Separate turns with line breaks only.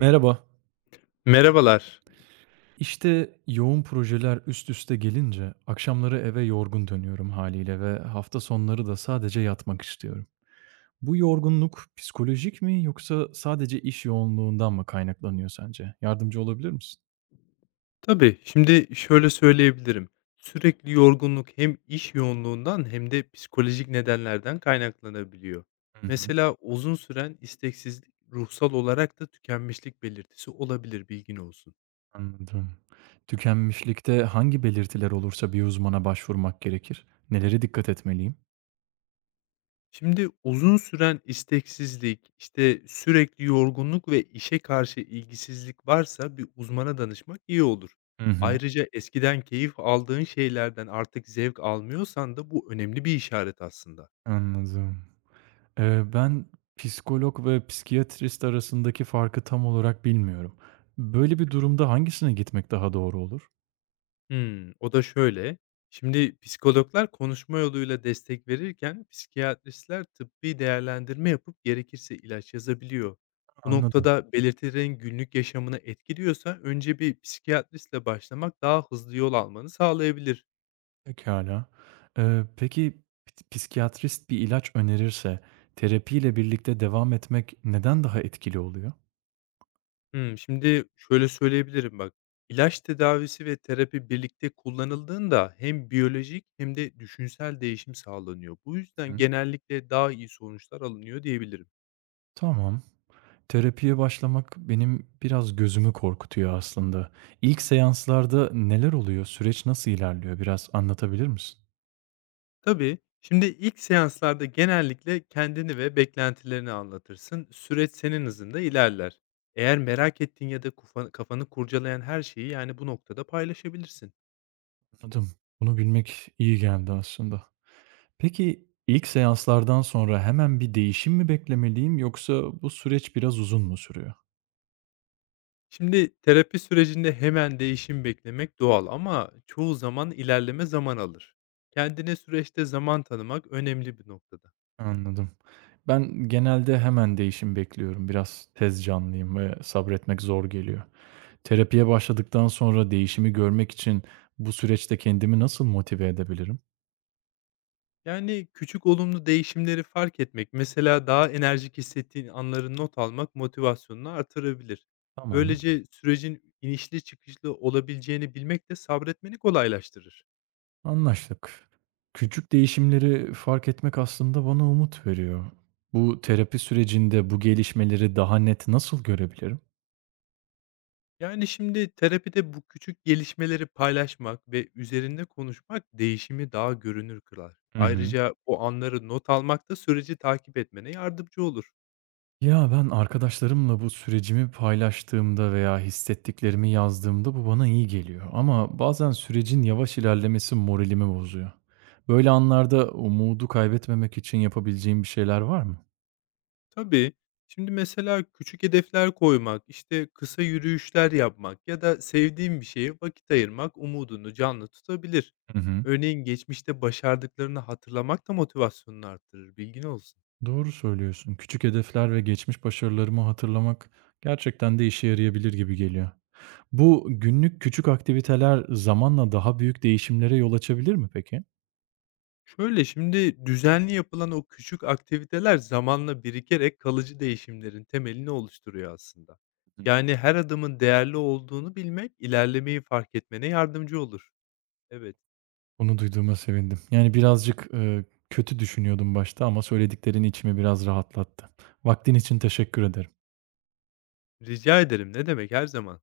Merhaba.
Merhabalar.
İşte yoğun projeler üst üste gelince akşamları eve yorgun dönüyorum haliyle ve hafta sonları da sadece yatmak istiyorum. Bu yorgunluk psikolojik mi yoksa sadece iş yoğunluğundan mı kaynaklanıyor sence? Yardımcı olabilir misin?
Tabii, şimdi şöyle söyleyebilirim. Sürekli yorgunluk hem iş yoğunluğundan hem de psikolojik nedenlerden kaynaklanabiliyor.
Hı hı.
Mesela uzun süren isteksizlik ruhsal olarak da tükenmişlik belirtisi olabilir, bilgin olsun.
Anladım. Tükenmişlikte hangi belirtiler olursa bir uzmana başvurmak gerekir? Nelere dikkat etmeliyim?
Şimdi uzun süren isteksizlik, işte, sürekli yorgunluk ve işe karşı ilgisizlik varsa bir uzmana danışmak iyi olur.
Hı hı.
Ayrıca eskiden keyif aldığın şeylerden artık zevk almıyorsan da bu önemli bir işaret aslında.
Anladım. Ben psikolog ve psikiyatrist arasındaki farkı tam olarak bilmiyorum. Böyle bir durumda hangisine gitmek daha doğru olur?
Hımm, o da şöyle: şimdi psikologlar konuşma yoluyla destek verirken psikiyatristler tıbbi değerlendirme yapıp gerekirse ilaç yazabiliyor. Bu
Anladım.
noktada belirtilerin günlük yaşamını etkiliyorsa önce bir psikiyatristle başlamak daha hızlı yol almanı sağlayabilir.
Pekala. Peki, psikiyatrist bir ilaç önerirse terapiyle birlikte devam etmek neden daha etkili oluyor?
Hımm, şimdi şöyle söyleyebilirim bak: İlaç tedavisi ve terapi birlikte kullanıldığında hem biyolojik hem de düşünsel değişim sağlanıyor. Bu yüzden
Hı.
genellikle daha iyi sonuçlar alınıyor diyebilirim.
Tamam. Terapiye başlamak benim biraz gözümü korkutuyor aslında. İlk seanslarda neler oluyor? Süreç nasıl ilerliyor? Biraz anlatabilir misin?
Tabii. Şimdi ilk seanslarda genellikle kendini ve beklentilerini anlatırsın. Süreç senin hızında ilerler. Eğer merak ettiğin ya da kafanı kurcalayan her şeyi yani bu noktada paylaşabilirsin.
Anladım. Bunu bilmek iyi geldi aslında. Peki, ilk seanslardan sonra hemen bir değişim mi beklemeliyim yoksa bu süreç biraz uzun mu sürüyor?
Şimdi terapi sürecinde hemen değişim beklemek doğal ama çoğu zaman ilerleme zaman alır. Kendine süreçte zaman tanımak önemli bir noktada.
Anladım. Ben genelde hemen değişim bekliyorum. Biraz tez canlıyım ve sabretmek zor geliyor. Terapiye başladıktan sonra değişimi görmek için bu süreçte kendimi nasıl motive edebilirim?
Yani, küçük olumlu değişimleri fark etmek, mesela daha enerjik hissettiğin anları not almak motivasyonunu artırabilir.
Tamam,
Böylece sürecin inişli çıkışlı olabileceğini bilmek de sabretmeni kolaylaştırır.
anlaştık. Küçük değişimleri fark etmek aslında bana umut veriyor. Bu terapi sürecinde bu gelişmeleri daha net nasıl görebilirim?
Yani, şimdi terapide bu küçük gelişmeleri paylaşmak ve üzerinde konuşmak değişimi daha görünür kılar.
Hı hı.
Ayrıca bu anları not almak da süreci takip etmene yardımcı olur.
Ya, ben arkadaşlarımla bu sürecimi paylaştığımda veya hissettiklerimi yazdığımda bu bana iyi geliyor ama bazen sürecin yavaş ilerlemesi moralimi bozuyor. Böyle anlarda umudu kaybetmemek için yapabileceğim bir şeyler var mı?
Tabii. Şimdi mesela küçük hedefler koymak, işte kısa yürüyüşler yapmak ya da sevdiğin bir şeye vakit ayırmak umudunu canlı tutabilir.
Hı hı.
Örneğin geçmişte başardıklarını hatırlamak da motivasyonunu arttırır, bilgin olsun.
Doğru söylüyorsun. Küçük hedefler ve geçmiş başarılarımı hatırlamak gerçekten de işe yarayabilir gibi geliyor. Bu günlük küçük aktiviteler zamanla daha büyük değişimlere yol açabilir mi peki?
Şöyle şimdi düzenli yapılan o küçük aktiviteler zamanla birikerek kalıcı değişimlerin temelini oluşturuyor aslında. Yani her adımın değerli olduğunu bilmek ilerlemeyi fark etmene yardımcı olur. Evet,
Onu duyduğuma sevindim. Yani birazcık, kötü düşünüyordum başta ama söylediklerin içimi biraz rahatlattı. Vaktin için teşekkür ederim.
rica ederim. Ne demek, her zaman.